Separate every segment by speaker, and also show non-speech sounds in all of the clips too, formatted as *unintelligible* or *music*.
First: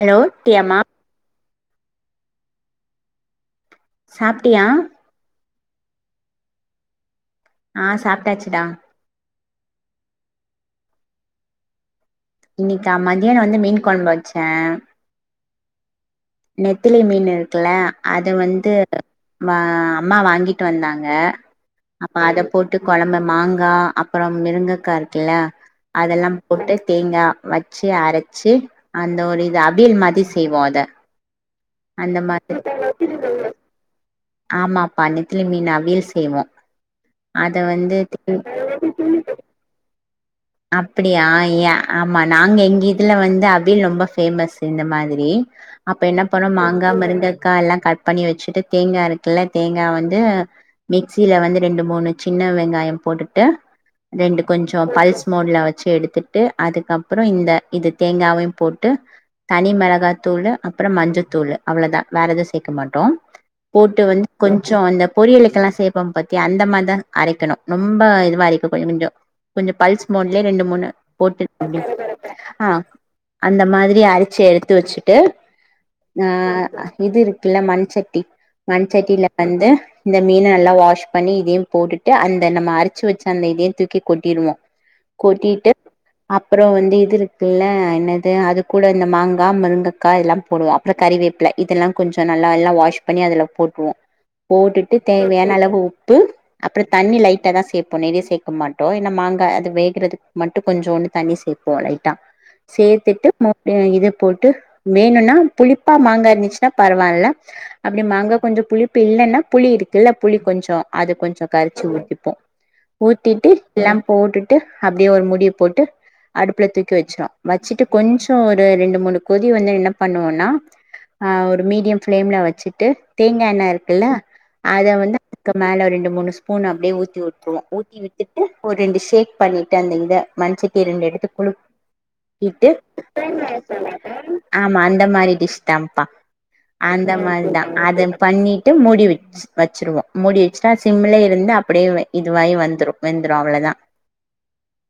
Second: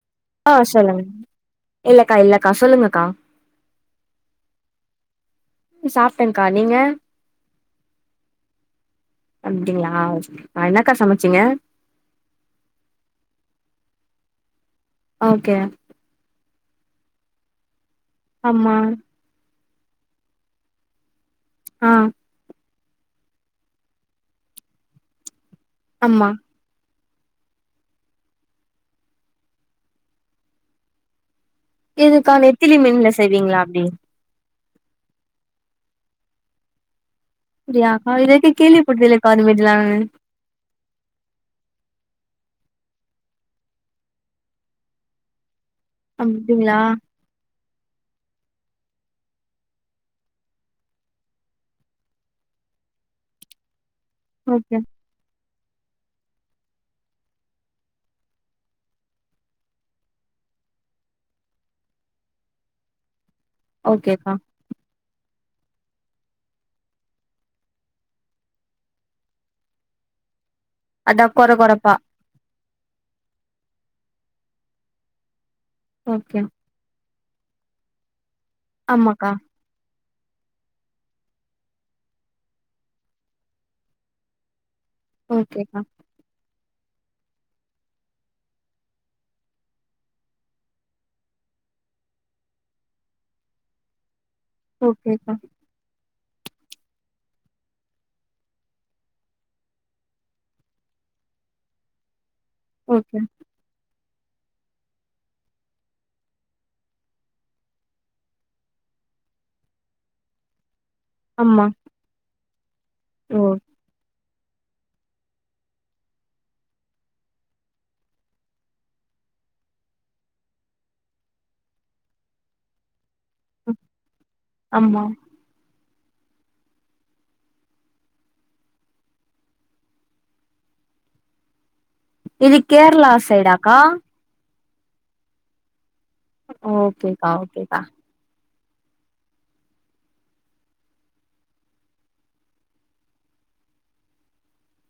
Speaker 1: hello
Speaker 2: ஆ
Speaker 1: டியமா
Speaker 2: சொல்லுங்க இல்லக்கா இல்லக்கா சொல்லுங்கக்கா
Speaker 1: சாப்பிட்டியா
Speaker 2: சாப்ட்டேன்கா நீங்க
Speaker 1: ஆ சாப்ட்டாச்சுடா
Speaker 2: அப்டிங்களா அன என்னக்காசமைச்சிங்க
Speaker 1: இன்னைக்கா மதியானோ வந்து மீன் கொழம்பு வச்சே
Speaker 2: ஓகே
Speaker 1: நெத்திலி மீன் இருக்குல அது வந்து
Speaker 2: அம்மா
Speaker 1: ம அம்மா வாங்கிட்டு வந்தாங்க
Speaker 2: ஆ
Speaker 1: அப்ப அத போட் விட்டு கொழம்பு மாங்கா அப்புறோ மிருங்கக்கா இருக்குல்ல
Speaker 2: ஆமா
Speaker 1: அதெல்லாம் போட்டு தேங்கா வச்சு அரச்சு அந்த ஒரு இது அவியல் மாதிரி செய்வோ அத அந்த
Speaker 2: இதுக்கா
Speaker 1: மாதிரி
Speaker 2: நெத்திளி மீன்ல செய்வீங்ளா அப்டி
Speaker 1: ஆமாப்பா நெத்திலி மீன் அவியல் செய்வோ அத
Speaker 2: அப்டியாக்கா
Speaker 1: வந்து
Speaker 2: இதக்கே கேள்வி பட்டதுலக்கா அது மாதிரலா
Speaker 1: அப்படியா ஏ ஆமா நாங்க எங்க இதுல வந்து அவியில் ரொம்ப ஃபேமஸ் இந்த மாதிரி அப்ப என்ன பண்ணனோ
Speaker 2: அப்டிங்களா
Speaker 1: மாங்கா முருங்கக்கா எல்லா கட் பண்ணி வச்சுட்டு தேங்கா இருக்குல்ல தேங்கா வந்து மிக்சியில வந்து ரெண்டு மூனு சின்ன வெங்காயம் போட்டுட்டு ரெண்டு
Speaker 2: ஓகே
Speaker 1: கொஞ்சோ பல்ஸ் மோடுல வச்சு எடுத்துட்டு அதுக்கப்றோ இந்த இது தேங்காவையு போட்டு தனி மெளகாதூளு அப்றோ மஞ்சத்தூளு அவ்வளதா வேற எது சேக்க மாட்டோம் போட்டு வந்து
Speaker 2: ஓகேக்கா
Speaker 1: கொஞ்சோ அந்த பொரியலுக்கெல்லா சேப்போ பாத்தியா அந்த மாதிரிதா அரைக்கணு ரொம்ப இதுவா கொஞ்சோ கொஞ்சம் பல்ஸ் மோன்லே ரெண்டு மூனு
Speaker 2: அதா
Speaker 1: போட்டு
Speaker 2: கொற கொறப்பா
Speaker 1: ஆ அந்த மாதிரி அரச்சு எடுத்து வச்சுட்டு ஆ
Speaker 2: ஓகே
Speaker 1: இது இருக்குல்ல மண்சட்டி மண்சட்டில
Speaker 2: ஆமாக்கா
Speaker 1: வந்து இந்த மீன நல்லா வாஷ் பண்ணி இதயு போட்டுட்டு அந்த நம்ம அரச்சு வச்சு அந்த இதயு தூக்கி கொட்டிருவோ
Speaker 2: ஓகேக்க
Speaker 1: அப்றோ வந்து இது இருக்குல்ல என்னது அது கூட இந்த மாங்கா முருங்கக்கா எல்லா போடுவோ அப்றோ கறிவேப்பில இதெல்லா கொஞ்ச நல்லா எல்லா வாஷ் பண்ணி அதுல போட்ருவோ போட்டுட்டு
Speaker 2: ஓகேக்கா
Speaker 1: தேவயான அளவு உப் உப்பு அப்றோ தண்ணி லைட்டா தா சேப்போ நெறய சேர்க்க மாட்டோ ஏன்ன மாங்கா அது வேக இருக்றதுக்கு மட்டு கொஞ்சோண்டு தண்ணி சேப்போ லைட்டா
Speaker 2: ஓகே
Speaker 1: சேத்துட்டு மூட வேண்டியது போட்டு வேணுனா புளிப்பா மாங்கா இருந்துச்சுன்னா பரவால்ல அப்டி மாங்கா கொஞ்சம் புளிப்பு இல்லன்னா புளி இருக்குல்ல புளி கொஞ்சோ அத கொஞ்ச
Speaker 2: ஆமா
Speaker 1: கரச்சு ஊத்திப்போ
Speaker 2: ஓ
Speaker 1: ஊத்திட்டு எல்லாம் போட்டுட்டு அப்டியே ஒரு மூடிய போட்டு அடுப்புல தூக்கி வச்சோ வச்சுட்டு கொஞ்சோ ஒரு ரெண்டு மூனு கொதி வந்து என்ன பண்ணுவோன்னா ஒரு ஆ மீடியம் ஃபிளேம்ல வச்சுட்டு தேங்காண்ண இருக்குல்ல அத
Speaker 2: ஆமா
Speaker 1: வந்து அதுக்கு மேல ரெண்டு மூணு ஸ்பூன் அப்படியே ஊத்தி விட்டுருவோ ஊத்திவிட்டுட்டு ஒரு ரெண்டு ஷேக் பண்ணிட்டு அந்த இத மண்சட்டிய ரெண்டு எடுத்து குழு
Speaker 2: இது
Speaker 1: இட்டு
Speaker 2: கேரளா சைடாக்கா
Speaker 1: ஆமா அந்த மாதிரி டிஷ் தான்ப்பா அந்த
Speaker 2: ஓகேக்கா
Speaker 1: மாதிரிதா
Speaker 2: ஓகேக்கா
Speaker 1: அத பண்ணி ட்டு மூடி வச்சிருவோ மூடி வச்சுட்டா சிம்லே இருந்து அப்படியே இதுவாயி வந்துடு வெந்துடு அவ்ளோதா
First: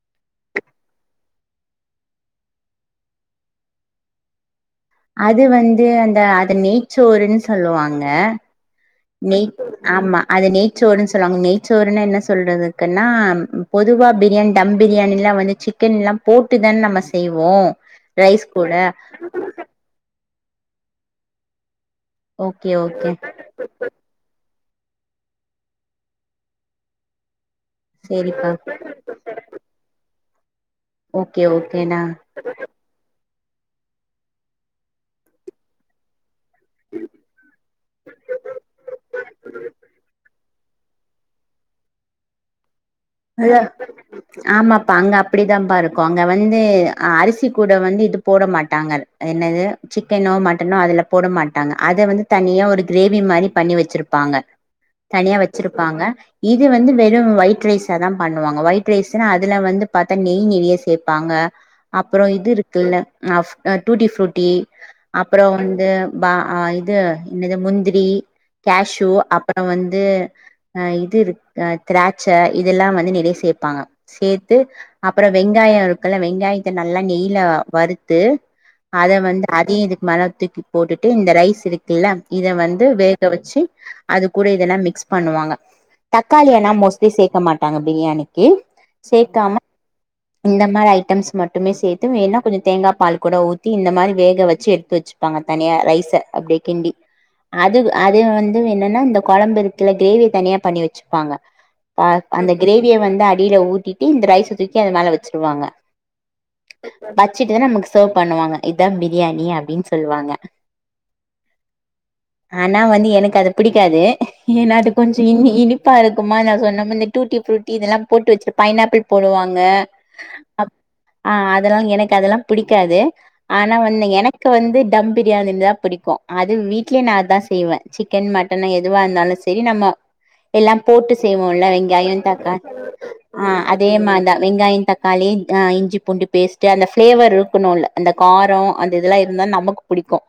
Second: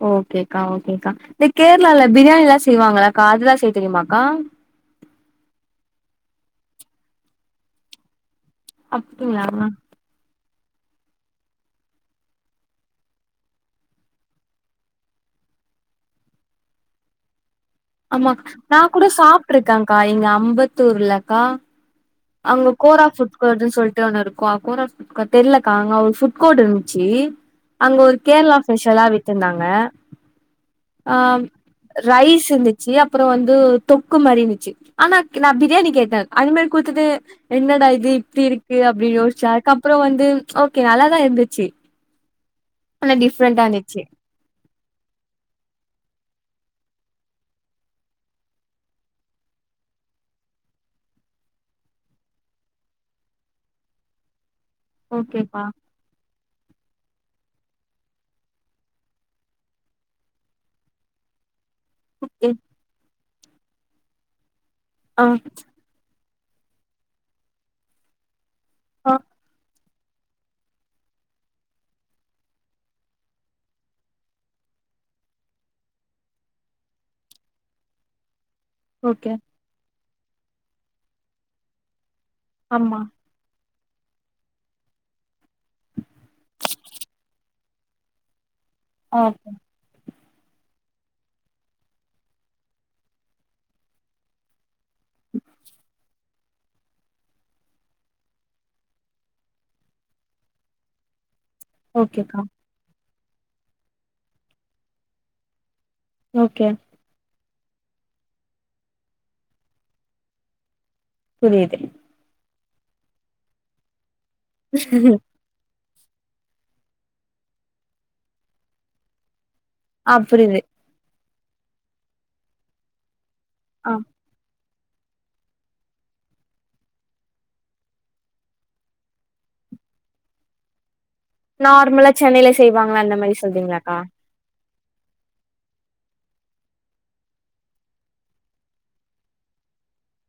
Speaker 2: ஓகேக்கா ஓகேக்கா இந்த கேரளால பிரியாணி எல்லா செய்வாங்களாக்கா அதுல்லா செய்ய தெரியுமாக்கா
Speaker 1: அது வந்து அந்த அத நெய்சோருன்னு சொல்லுவாங்க நெய்
Speaker 2: அப்டிங்களா
Speaker 1: ஆமா அது நெய் நெய்ச்சோறுன்னு சொல்லுவாங்க நெய்ச்சோருன்னா என்ன சொல்கறதுக்குன்னா பொதுவா பிரியாணி தம் பிரியாணிலா வந்து சிக்கன்லா போட்டு தானே நம்ம செய்வோ
Speaker 2: ஆமா நா கூட சாப்பிட்ருக்கேக்கா எங்க அம் முப்பத்தூர்லக்கா அங்க
Speaker 1: ஓகே
Speaker 2: கோரா
Speaker 1: ஓகே
Speaker 2: ஃப்ட்கோட்ன்னு சொல்லிட்டு ஒன்னு இருக்கு கொர ஃப்கோடு தெரியிலக்கா அங்க ஒரு ஃபுட் கோடு இருந்துச்சு அங்க ஒரு
Speaker 1: சேரிப்பா
Speaker 2: கேரளா ஸ்பெஷலா வித்ருந்தாங்க அ
Speaker 1: ஓகே ஓகேடா
Speaker 2: ரைஸ் இருந்துச்சு அப்புறோ வந்து து தொக்குமறி இருந்துச்சு ஆனா நா பிரியாணி கேட்டே அது மாதி கூத்துது என்னடா இது இப்டி இருக்கு அப்படின்னு யோசிச்சா அதுக்கு அப்புறோ வந்து ஓகே நல்லாதா இருந்துச்சு ஆனா டிஃப்ரெண்டா இருந்துச்சு
Speaker 1: ஆமாப்பா அங்க அப்படிதா பா இருக்கு அங் அங்க வந்து அ அரிசி கூட வந்து இது போட மாட்டாங்க என்னது சிக்கனோ மட்டனோ அதுல போட மாட்டாங்க அத வந்து தனியா ஒரு கிரேவி மாரி பண்ணி வச்சிருப்பாங்க தனியா
Speaker 2: ஓகேப்பா
Speaker 1: வச்சிருப்பாங்க இது வந்து வெறு வயி ட்ரேஸ் அதலா பண்ணுவாங்க ஒயிட் ரைஸ்ன்னா அதுல வந்து பார்த்தா நெய் நெறய சேப்பாங்க அப்புறோ
Speaker 2: ஓகே
Speaker 1: இது இருக்குல்ல ஆஃப் டூடிஃப்ரூட்டி
Speaker 2: ஆ
Speaker 1: அப்புறோ வந்து பா ஆ இது என்னது முந்திரி
Speaker 2: ஆ
Speaker 1: கேஷ்வு அப்புறோ வந்து இது அ இது இருக் திராட்ச இதெல்லா வந்து நிறைய சேர்ப்பாங்க சேர்த்து அப்புறோ வெங்காயோ இருக்குல வெங்காயத்தை நல்லா நெய்ல வறுத்து அத
Speaker 2: ஓகே
Speaker 1: வந்து அதையு இது மல தூக்கி போட்டுட்டு இந்த ரைஸ் இருக்குல்ல இத வந்து
Speaker 2: ஆமா
Speaker 1: வேக வச்சு அது கூட இதெல்லாம் மிக்ஸ் பண்ணுவாங்க தக்காளியனாம் மோஸ்ட்லி சே க்க மாட்டாங்க பிரியாணிக்கு
Speaker 2: ஓகே
Speaker 1: சேக்காம இந்த மாரி ஐட்டம்ஸ் மட்டுமே சேத்து ஏன்னா கொஞ்சம் தேங்காய் பால் கூட ஊத்தி இந்த மாதிரி வேக வச்சு எடுத்து வச்சு வச்சுப்பாங்க தனியாக ரைஸ்ச அப்படியே கிண்டி அது அது வந்து என்னன்னா இந்த குழம்பு இருத்துல கிரேவி தனியா பண்ணி வச்சுப்பாங்க
Speaker 2: ஓகேக்கா
Speaker 1: அந்த கிரேவியை வந்து அடி ஊத்திட்டு இந்த ரைஸ்ஸ அ மேல வச்சுருவாங்க
Speaker 2: ஓகே
Speaker 1: ச்சட்டு நமக்கு சர்வ் பண்ணுவாங்க இதுதான் பிரியாணி அப்படின்னு சொல்லுவாங்க
Speaker 2: புரியது
Speaker 1: ஆனா வந்து எனக்கு அது புடிக்காது ஏன் அது கொஞ்சம் இன் இனி ப்பா இருக்குமா நான் சொன்ன இந்த டூட்டிப்ரூட்டி இதெல்லாம் போட்டு வச்சு பைன்னாப்பிள் போடுவான்
Speaker 2: ஆ புரியுது
Speaker 1: *unintelligible* ஆஹ் அதெல்லாம் எனக்கு அதெல்லாம் புடிக்காது ஆனா
Speaker 2: ஆ
Speaker 1: வந்தங்க எனக்கு வந்து தம் பிரியாணின்னுதான் பிடிக்கும் அது வீட்யே நான் அத தான் செய்வேன் சிக்கன் மட்டன் எதுவா இருந்தாலும் சரி நம்ம எல்லாம் போட்டு செய்வோம்ல
Speaker 2: நார்மலா
Speaker 1: வெங்காயனம்
Speaker 2: சென்னையில
Speaker 1: தாக்காளி
Speaker 2: செய்வாங்களா அந்த மாரி
Speaker 1: ஆஹ் அதே
Speaker 2: சொல்றீங்களாக்கா
Speaker 1: மாரிதான் வெங்காயம் தக்காளி ஆஹ் இஞ்சி பூண்டு பேஸ்ட்ட் அந்த பிளேவர் இருக்கணும்ல அந்த காரம் அந்த இதெல்லாம் இருந்தா நமக்கு பிடிக்கும்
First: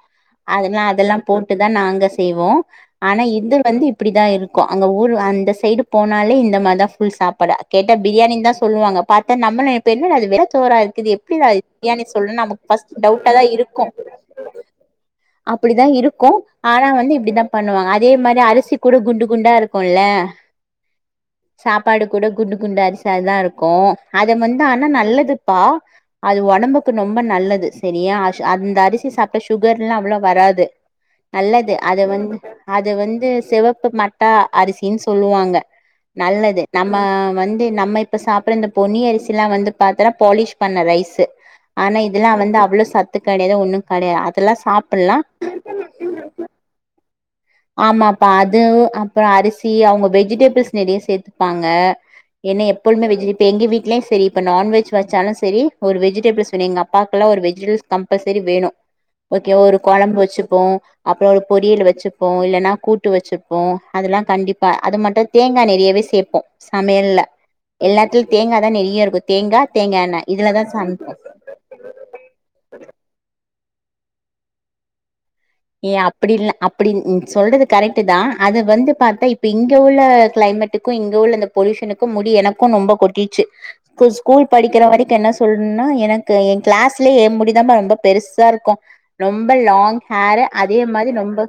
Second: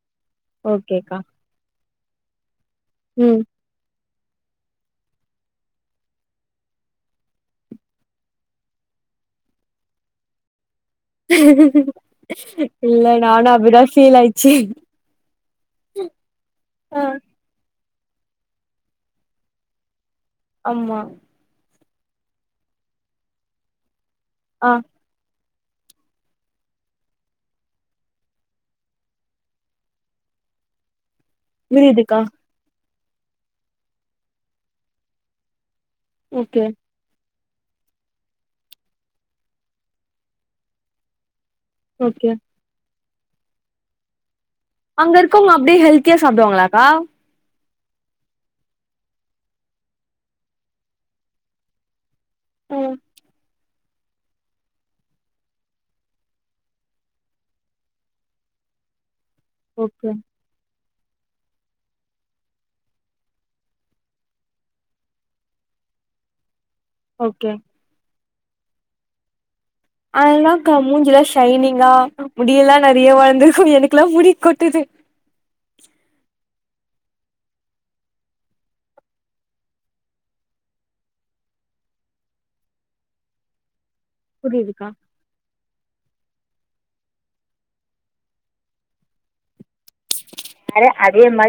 Speaker 1: அதெல்லாம்
Speaker 2: ஓகேக்கா
Speaker 1: அதெல்லாம் போட்டுதான் நாங்க செய்வோம் ஆனா
Speaker 2: ம்
Speaker 1: இது வந்து இ அப்படி தான் இருக்கும் அங்கே ஊர் அந்த சைடு போனாலே இந்த மாதிரி தான் ஃபுல் சாப்பாடா கேட்டால் பிரியாணி தான் சொல்லுவாங்க பத்தா நம்மள பெ என்னடா அது வெள்ள தோரா இத எப்பிடிடா பிரியாணி சொல்ற நமக்கு ஃபர்ஸ்ட்
Speaker 2: இல்ல
Speaker 1: டவுட்டா தான்
Speaker 2: நானு அப்டிதா
Speaker 1: இருக்கும்
Speaker 2: ஃபீல் ஆயிச்சு
Speaker 1: அப்படித்தான் இருக்கும் ஆனா
Speaker 2: ஆ
Speaker 1: வந்து இப்படித்தான் பண்ணுவாங்க அது அதே மாதிரி அரிசி கூட குண்டு குண்டா இருக்கும்ல
Speaker 2: ஆம்மா
Speaker 1: சாப்பாடு கூட குண்டு குண்டு அரிசா தான் இருக்கும் அத வந்து
Speaker 2: ஆ
Speaker 1: ஆனா நல்லது அப்பா அது உடம்புக்கு ரொம்ப நல்லது சரியா அந்த அரிசி சாப்பிட்ட சுகர் எல்லாம் அவ்வளோ வராது நல்லது அத
Speaker 2: புரியுதுக்கா
Speaker 1: வந்து அ அது வந்து சிவப்பு மட்ட அரிசினு சொல்லுவாங்க நல்லது
Speaker 2: ஓகே
Speaker 1: நம்ம வந்து நம்ம இப்ப சாப்பிடற இந்த பொன்னி அரிசி எல்லாம் வந்து பாத்தன்னா பாலிஷ் பண்ண ரைஸு ஆனா
Speaker 2: ஓகே
Speaker 1: இதெல்லாம் வந்து அவ்வளவு ச சத்து கிடையாது ஒன்னும் கிடையாது
Speaker 2: அங்க இருக்கவங்க அப்படியே ஹெல்த்தியா சாப்பிடுவாங்களாக்கா
Speaker 1: ஆமாப்பா அது அப்புறம் அரிசி அவங்க வெஜிடபிள்ஸ் நிறைய சேர்த்துப்பாங்க என்னை
Speaker 2: ம்
Speaker 1: எப்போழுமே வெஜி எங்க வீட்லயும் சரி இப்ப நான்வெஜ் வச்சாலும் சரி ஒரு வெஜிடபிள்ஸ் வேணும் எங்க அப்பாெல்லாம் ஒரு வெஜிடபிள்ஸ் கம்பல்சரி வேணும் ஓகே ஒரு
Speaker 2: ஓகே
Speaker 1: குழம்பு வச்சுப்போம் அப்புறம் ஒரு பொரியல் வச்சுப்போம் இல்லைன்னா கூட்டு வச்சுப்போம் அதெல்லாம் கண்டிப்பா அது மட்டும் தேங்காய் நெறையவே சேப்போம் சமயல்ல
Speaker 2: ஓகே
Speaker 1: எல்லாத்த தேங்காய் தான் நிறைய இருக்கும் தேங்காய்
Speaker 2: அதெல்லாம் க மூஞ்சு எல்லாம் ஷைனிங்கா முடியல்லாம் நிறைய வளந்திருக்கும் எனக்கு எனக்கெல்லாம் முடி கொட்டது
Speaker 1: ஏ அப்படி அப்படி சொல்றது கரெக்ட் தான் அது வந்து பார்த்தா இப்ப இங்க உள்ள கிளைமேட்டுக்கும் இங்க உள்ள அ பொல்யூஷனுக்கும் முடி எனக்கும் ரொம்ப கொட்டிச்சு இ ஸ்கூல் படிக்கிற
Speaker 2: புரியுதுக்கா
Speaker 1: வரைக்கும் என்ன சொல்லும்னா எனக்கு என் கிளாஸ்லயே ஏ முடிதான் ரொம்ப பெருசா இருக்கும் ரொம்ப லாங் ஹேர் அதே மாதிரி ரொம்ப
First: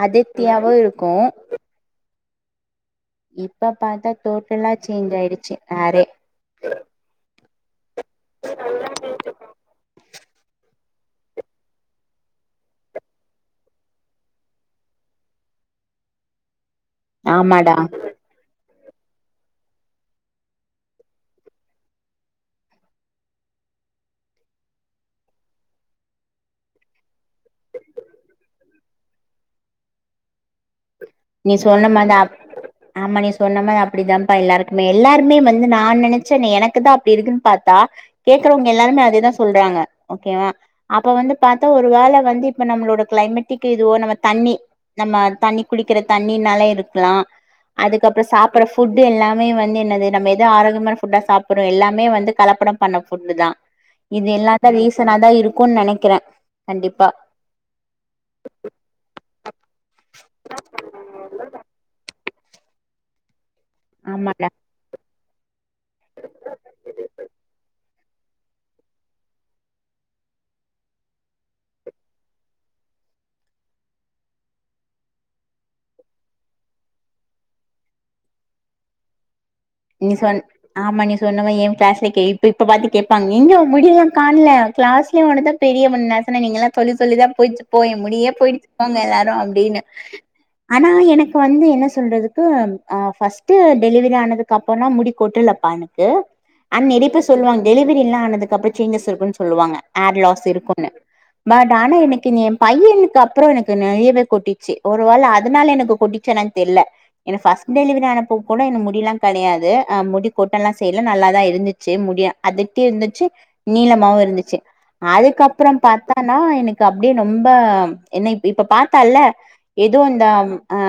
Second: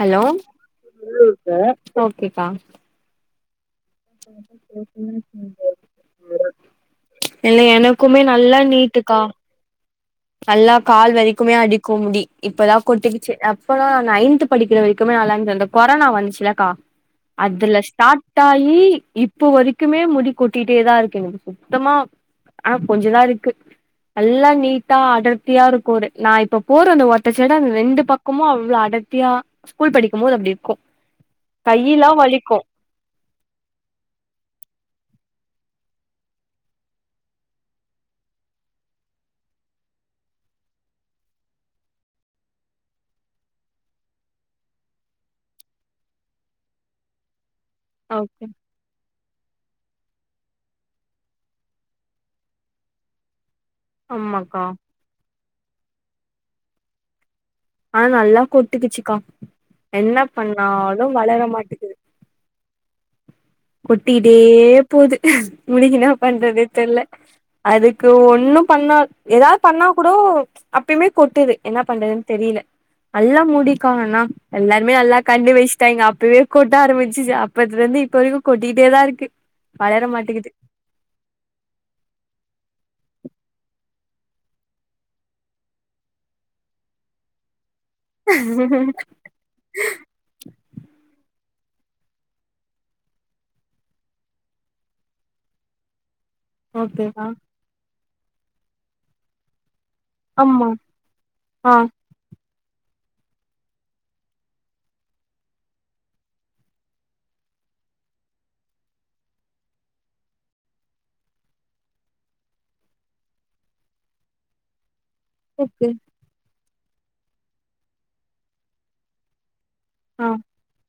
Speaker 2: ஹலோ
Speaker 1: அடர்த்தியாவும் இருக்கும்
Speaker 2: கேப்பா
Speaker 1: இ இப்ப பார்த்தா டோட்டலா சேஞ்ச் ஆயிடுச்சு ஹேறே
Speaker 2: இல்ல எனக் க்குமே நல்லா நீட்டுக்கா நல்லா கால் வரைக்குமே அடிக்கும் முடி இப்பதான் கொட்டுக்கிச்சு அப்பல்லாம் நான் நையன்த் படிக்கிற வரைக்குமே நல்லா இருந்துச்சு இந்த கொரோனா வந்துச்சுலக்கா
Speaker 1: ஆமாடா
Speaker 2: அதுல ஸ்டார்ட் ட் ஆயி இப்போ வரைக்குமே முடி கொட்டிட்டேதான் இருக்கு எங்களுக்கு சுத்தமா ஆனா கொஞ்சதான் இருக்கு நல்லா நீட்டா அடர்த்தியா இருக்கும் ஒரு நான் இப்ப போற அந்த ஒத்த சடை அந்த ரெண்டு பக்கமும் அவ்வளவு அடர்த்தியா ஸ்கூல் படிக்கும் போது அப்படி இருக்கும்
Speaker 1: நீ சொன்ன மாதிரிதான் ஆமா நீ சொன்ன மாிரி அப்டித்தான்ப்பா எல்லாருக்குமே எல்லாருமே வந்து நான் நினைச்சே நீ எனக்கு தான் அப்டி இருக்குன் பாத்தா கேக்கறவங்க எல்லாருமே அதேதான் சொல்றாங்க ஓகேவா அப்ப வந்து பாத்தா ஒரு வேள வந்து இப்ப நம்மளோட கிளைமேட்டிக்கு இதுவோ நம்ம தண்ணி நம்ம தண்ணி குளிக் கிற தண்ணினால இருக்கலாம் அதுக்கப்புறம்
Speaker 2: ஓகே
Speaker 1: சாப்படற ஃபுட்டு எல்லாமே வந்து என்னது நம்ம எதும் ஆரோக்கியமான ஃபுட்டா சாப்பறோம் எல்லாமே வந்து கலப்படம் பண்ண ஃபுட்டு தான் இது எல்லாம்
Speaker 2: ஆமாக்கா
Speaker 1: தான் ரீசனா தான் இருக் க்குன் நெனக்கிறே கண்டிப்பா
Speaker 2: ஆனா நல்லா கொட்டுக்குச்சுக்கா என்ன பண்ணாலும் வளர மாட்டிக்குது கொட்டிகிட்டே
Speaker 1: ஆமாடா
Speaker 2: போது முடிக்கினா என்ன பண்றதே தெர்ல அதுக் கு ஒண்ணும் பண்ணா எதாவது பண்ணா கூட அப்பயுமே கொட்டுது என்ன பண்றதுன்னு தெரியல நல்லா முடிக்கானா எல்லாருமே நல்லா கண்ணு வச்ட்டாங்க அப்பவே கொட்ட ஆரம்பிச்சிச்சி அப்பத்துல இருந்து இப்ப வரைக்கும் கொட்டிட்டே தான் இருக்கு
Speaker 1: நீ சொன் ஆமா நீ சொன்னவன் என் கிளாஸ்ல கே இப்ப இப்ப பாத்து கே கன் எங்க முடியெல்லாம் காண்ல கிளாஸ்லே ஒனதான் பெரிய முனீ நசன நீங்கல்லாம் சொல்லி சொல்லிதான் போயிச்சி போ என் முடியே போயிடுச்சி போங்க எல்லாரும் அப்டின்னு ஆனா எனக்கு வந்து என்ன சொல்றதுக்கு ஆ ஃபர்ஸ்ட்டு டெலிவரி ஆனதுக்கு கப்பன்னா முடி கொட்டுலப்பா எனக்கு அன் நெறயா
Speaker 2: ஓகேவா
Speaker 1: பேர் சொல்லுவாங்க டெலிவரில்லாம் ஆனதுக்குப்புற சேஞ்சஸ் இருக்குன்னு சொல்லுவாங்க ஏர் லாஸ்
Speaker 2: ஆமா
Speaker 1: இருக்குன்னு பட்
Speaker 2: ஆ
Speaker 1: ஆனா எனக்கு நீ பையனுக்கு அப்புறம் எனக்கு நெறையவே கொட்டிச்சி ஒரு வேள அதனால எனக்கு கொட்டிச்சா என்னான்னு தெர்ல என ஃபஸ்ட் டெலிவரி ஆனப்போ கூட என் முடிலாம் கெடையாது ஆ முடி கொட்டலா செய்ல நல்லாதான் இருந்துச்சி முடிய அடர்த்தியா இருந்துச்சி நீளமாவும் இருந்துச்சி அதுக்கப்புறம்
Speaker 2: ஓகே
Speaker 1: பாத்தானா எனக்கு அப் டே ரொம்ப என்ன இப்ப பாத்தால்ல எதுவும் இந்த
Speaker 2: ஆ
Speaker 1: ஆ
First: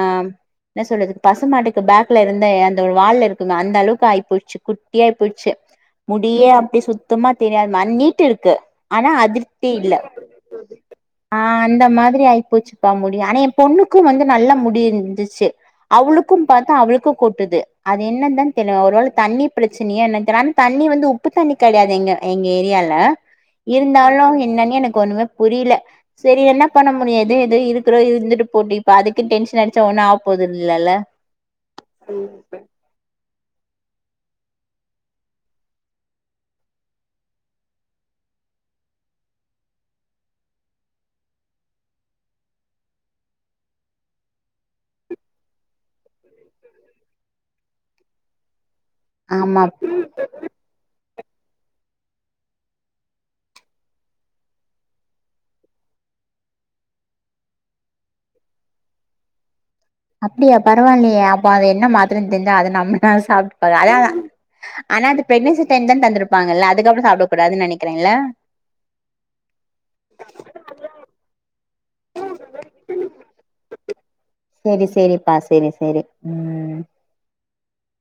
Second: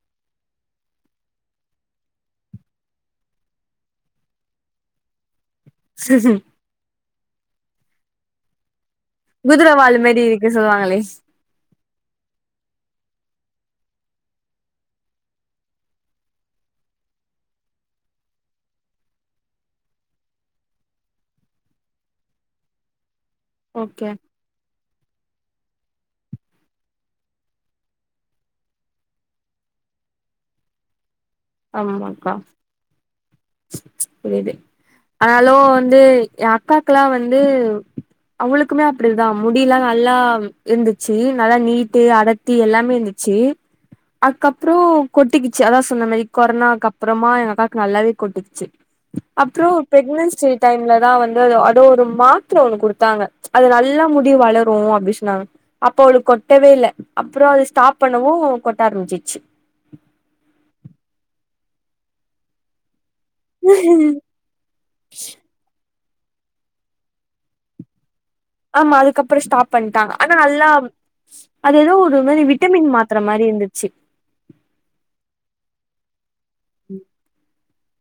Speaker 1: என்ன சொல்றது பசுமாட்டுக்கு பேக்ல இருந்த அந்த ஒரு வாள்ல இரு குமே அந்த அளவுக்கு ஆய்போச்சி குட்டியா ஆயி போயிச்சி முடியே அப்டி சுத் துமா தெரியாது ம நீட்டு இருக்கு ஆனா அதிர்ப்தி
Speaker 2: குதரவால் மேரி இருக்கு சொல்லுவாங்களே
Speaker 1: இந்த மாதிரி ஆயி போச்சிப்ப முடி ஆனா என் பொண்ணுக்கும் வந்து நல்லா முடி இருந்துச்சி அவுளுக்கும் பாத்தா அவளுக்கும் கொட்டுது அது என்னந்தான் தெர்ல ஒருவேள தண்ணி பிரச்சனைய என்னான் தெர்ல ஆனா தண்ணி வந்து உப்பு தண்ணி கெடையாது இங்க எங்க எங்க ஏரியால
Speaker 2: ஓகே
Speaker 1: இருந்தாலும் என்னான்னே எனக்கு ஒண்ணுமே புரியில செரி என்ன பண்ண முடியும் எதோ எதோ இருக்கறோ இருந்துட்டு போட்டு இப்ப அதுக்கு டென்ஷன் அடிச்சா ஒண்ணும் ஆவபோது இல்லல்ல
Speaker 2: ஆமாக்கா சரி ஒகே ஆனாலு வந்து என் அக்கல்லா வந்து அவுளுக்குமே அப்டிதா முடில்லா நல்லா இருந்துச்சு நல்லா நீட்டு அடத்தி எல்லாமே இருந்துச்சு அதுக்கப்றோ கொட்டிக்குச்சு அதாவ சொன்ன மாதிரி கொரனாக்கு அப்பறமா எங்க அக்காக்கு நல்லாவே கொட்டுச்சு
Speaker 1: ஆமா
Speaker 2: அப்றோ ப்ரெக்னன்சி டைம்ல தா வந்து அத அதோ ஒரு மாத்தர ஒன்னு குடுத்தாங்க அது நல்லா முடி வளரு அப்டின்னு சொன்னாங்க அப்ப அவளுக்கு கொட்டவே இல்ல அப்றோ அது ஸ்டாப் பண்ணவு கொட்ட ஆரம்பிச்சிச்சு
Speaker 1: அப்டியா பரவாயில்லையே அப்ப அது என்ன மாத்தரனு தெரிஞ்சா அத நம்ம ஆ சாப்பிட்டுப்பாங்க அதா ஆனா அந்த ப்ரெக்னசி டைம்ல த தந்திருப்பாங்கல்ல அதுக்கப்றோ சாப்ட கூடாதுன் நெனக்குறீங்ளா
Speaker 2: ஆமா அதுக்கப்றோ ஸ்டாப் பண்ணிட்டாங்க ஆனா நல்லா அது ஏதோ ஒரு மாரி விட்டமின் மாத்ர மாரி இருந்துச்சு
Speaker 1: சேரி சேரிப்பா சேரி சேரி ம்
Speaker 2: உம்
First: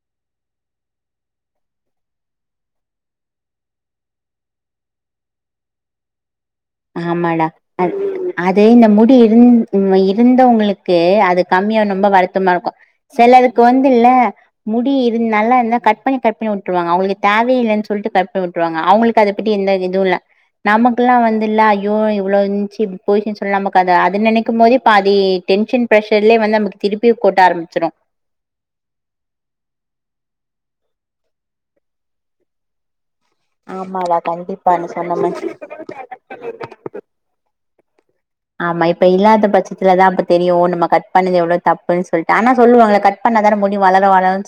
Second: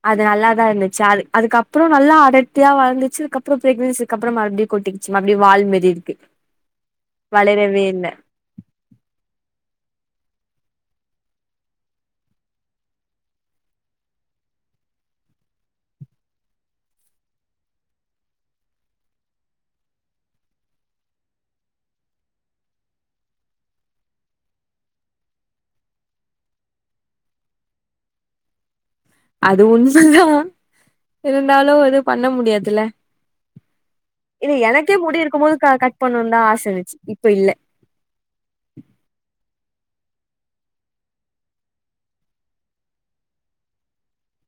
Speaker 2: அது நல்லாதா இருந்துச்சு அது அதுக்கப்றோ நல்லா அடர்த்தியா வளந்துச்சு அதுக்கப்றோ ப்ரெக்னன்சிக்கு அப்றோ மறுபடியு கொட்டிகிச்சு மறுபடி வால்மாரி இருக்கு
Speaker 1: ஆமாடா
Speaker 2: வளரவே இல்ல
Speaker 1: அது இந்த முடி இருந்து இருந்தவங்களுக்கு அது கம்மியா ரொம்ப வருத்தமா இருக்கு செலருக்கு வந்து இல்ல முடி இருந் நல்லா இருந்தா கட் பண்ணி கட் பண்ணி விட்டுருவாங்க அவங்களுக்கு தேவ இல்லன்னு சொல்லிட்டு கட் பண்ணி விட்டுருவாங்க அவுங்களுக்கு அத பத்தி எந்த இதுவு இல்ல நமக்கெல்லா வந்து இல்ல ஐயோ இவ்ளோந்துச்சு போயிச்சி சொல்ல நமக்கு அது நெனைக்கும் போதே பாதி டென்ஷன் ப்ரஷர்லயே வந்து நமக்கு திருப்பி கொட்ட ஆரம்பிச்சிரு
Speaker 2: அது ஒன்னுதா இருந்தாலு எது பண்ண முடியாதுல
Speaker 1: ஆமாடா
Speaker 2: இல்ல
Speaker 1: கண்டிப்பா நீ
Speaker 2: எனக்கே
Speaker 1: சொன்ன
Speaker 2: முடி
Speaker 1: மாரி
Speaker 2: இருக்கும் போது கட் பண்ணும்னு தா ஆச இருந்துச்சு இப்ப இல்ல
Speaker 1: ஆமா இப்ப இல்லாத பட்ச இப்பதாத்த தெரியு நம்ம கட் பண்ணது எவ்ளோ தப்புன் சொல்ட்டு ஆன சொல்லுவாங்க கட் பண்ணா தான முடி வளர வளரும்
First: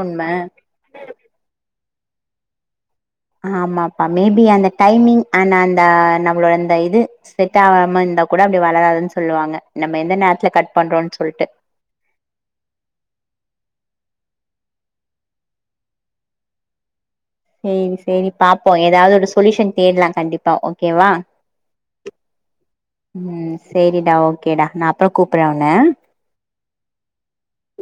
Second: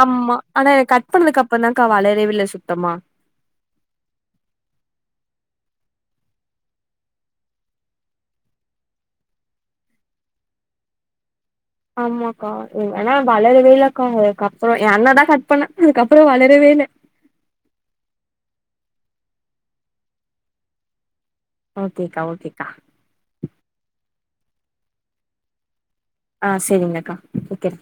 Speaker 2: ஆமா ஆனா இத கட் பண்ணது அப்றோ தான்க்கா வளரவே இல்ல சுத் சுத்தமா
Speaker 1: ஆமாப்பா மேபி அந்த டைமிங் அண்ட் அந்த நம்மளோட அந்த இது செட் ஆகாம இருந்தா கூட அது வளராதுன் சொல்லுவாங்க நம்ம எந்த நேரத்ல கட் பண்றோனு சொல்ட்டு
Speaker 2: ஆமாக்கா ஏன்னா வளரவே இல்லக்கா அதுக்கப்றோ எ அண்ண தா கட் பண்ணா அதுக்கப்றோ வளரவே இல்ல
Speaker 1: செரி செரி பாப்போ ஏதாவது ஒரு சொலுயூஷன் தேடலா கண்டிப்பா ஓகேவா
Speaker 2: ஓகேக்கா ஓகேக்கா
Speaker 1: உம் சேரிடா கேடா நா அப்றோ கூப்றே உன்ன
Speaker 2: ஆ சேரிங்கக்கா ஓகே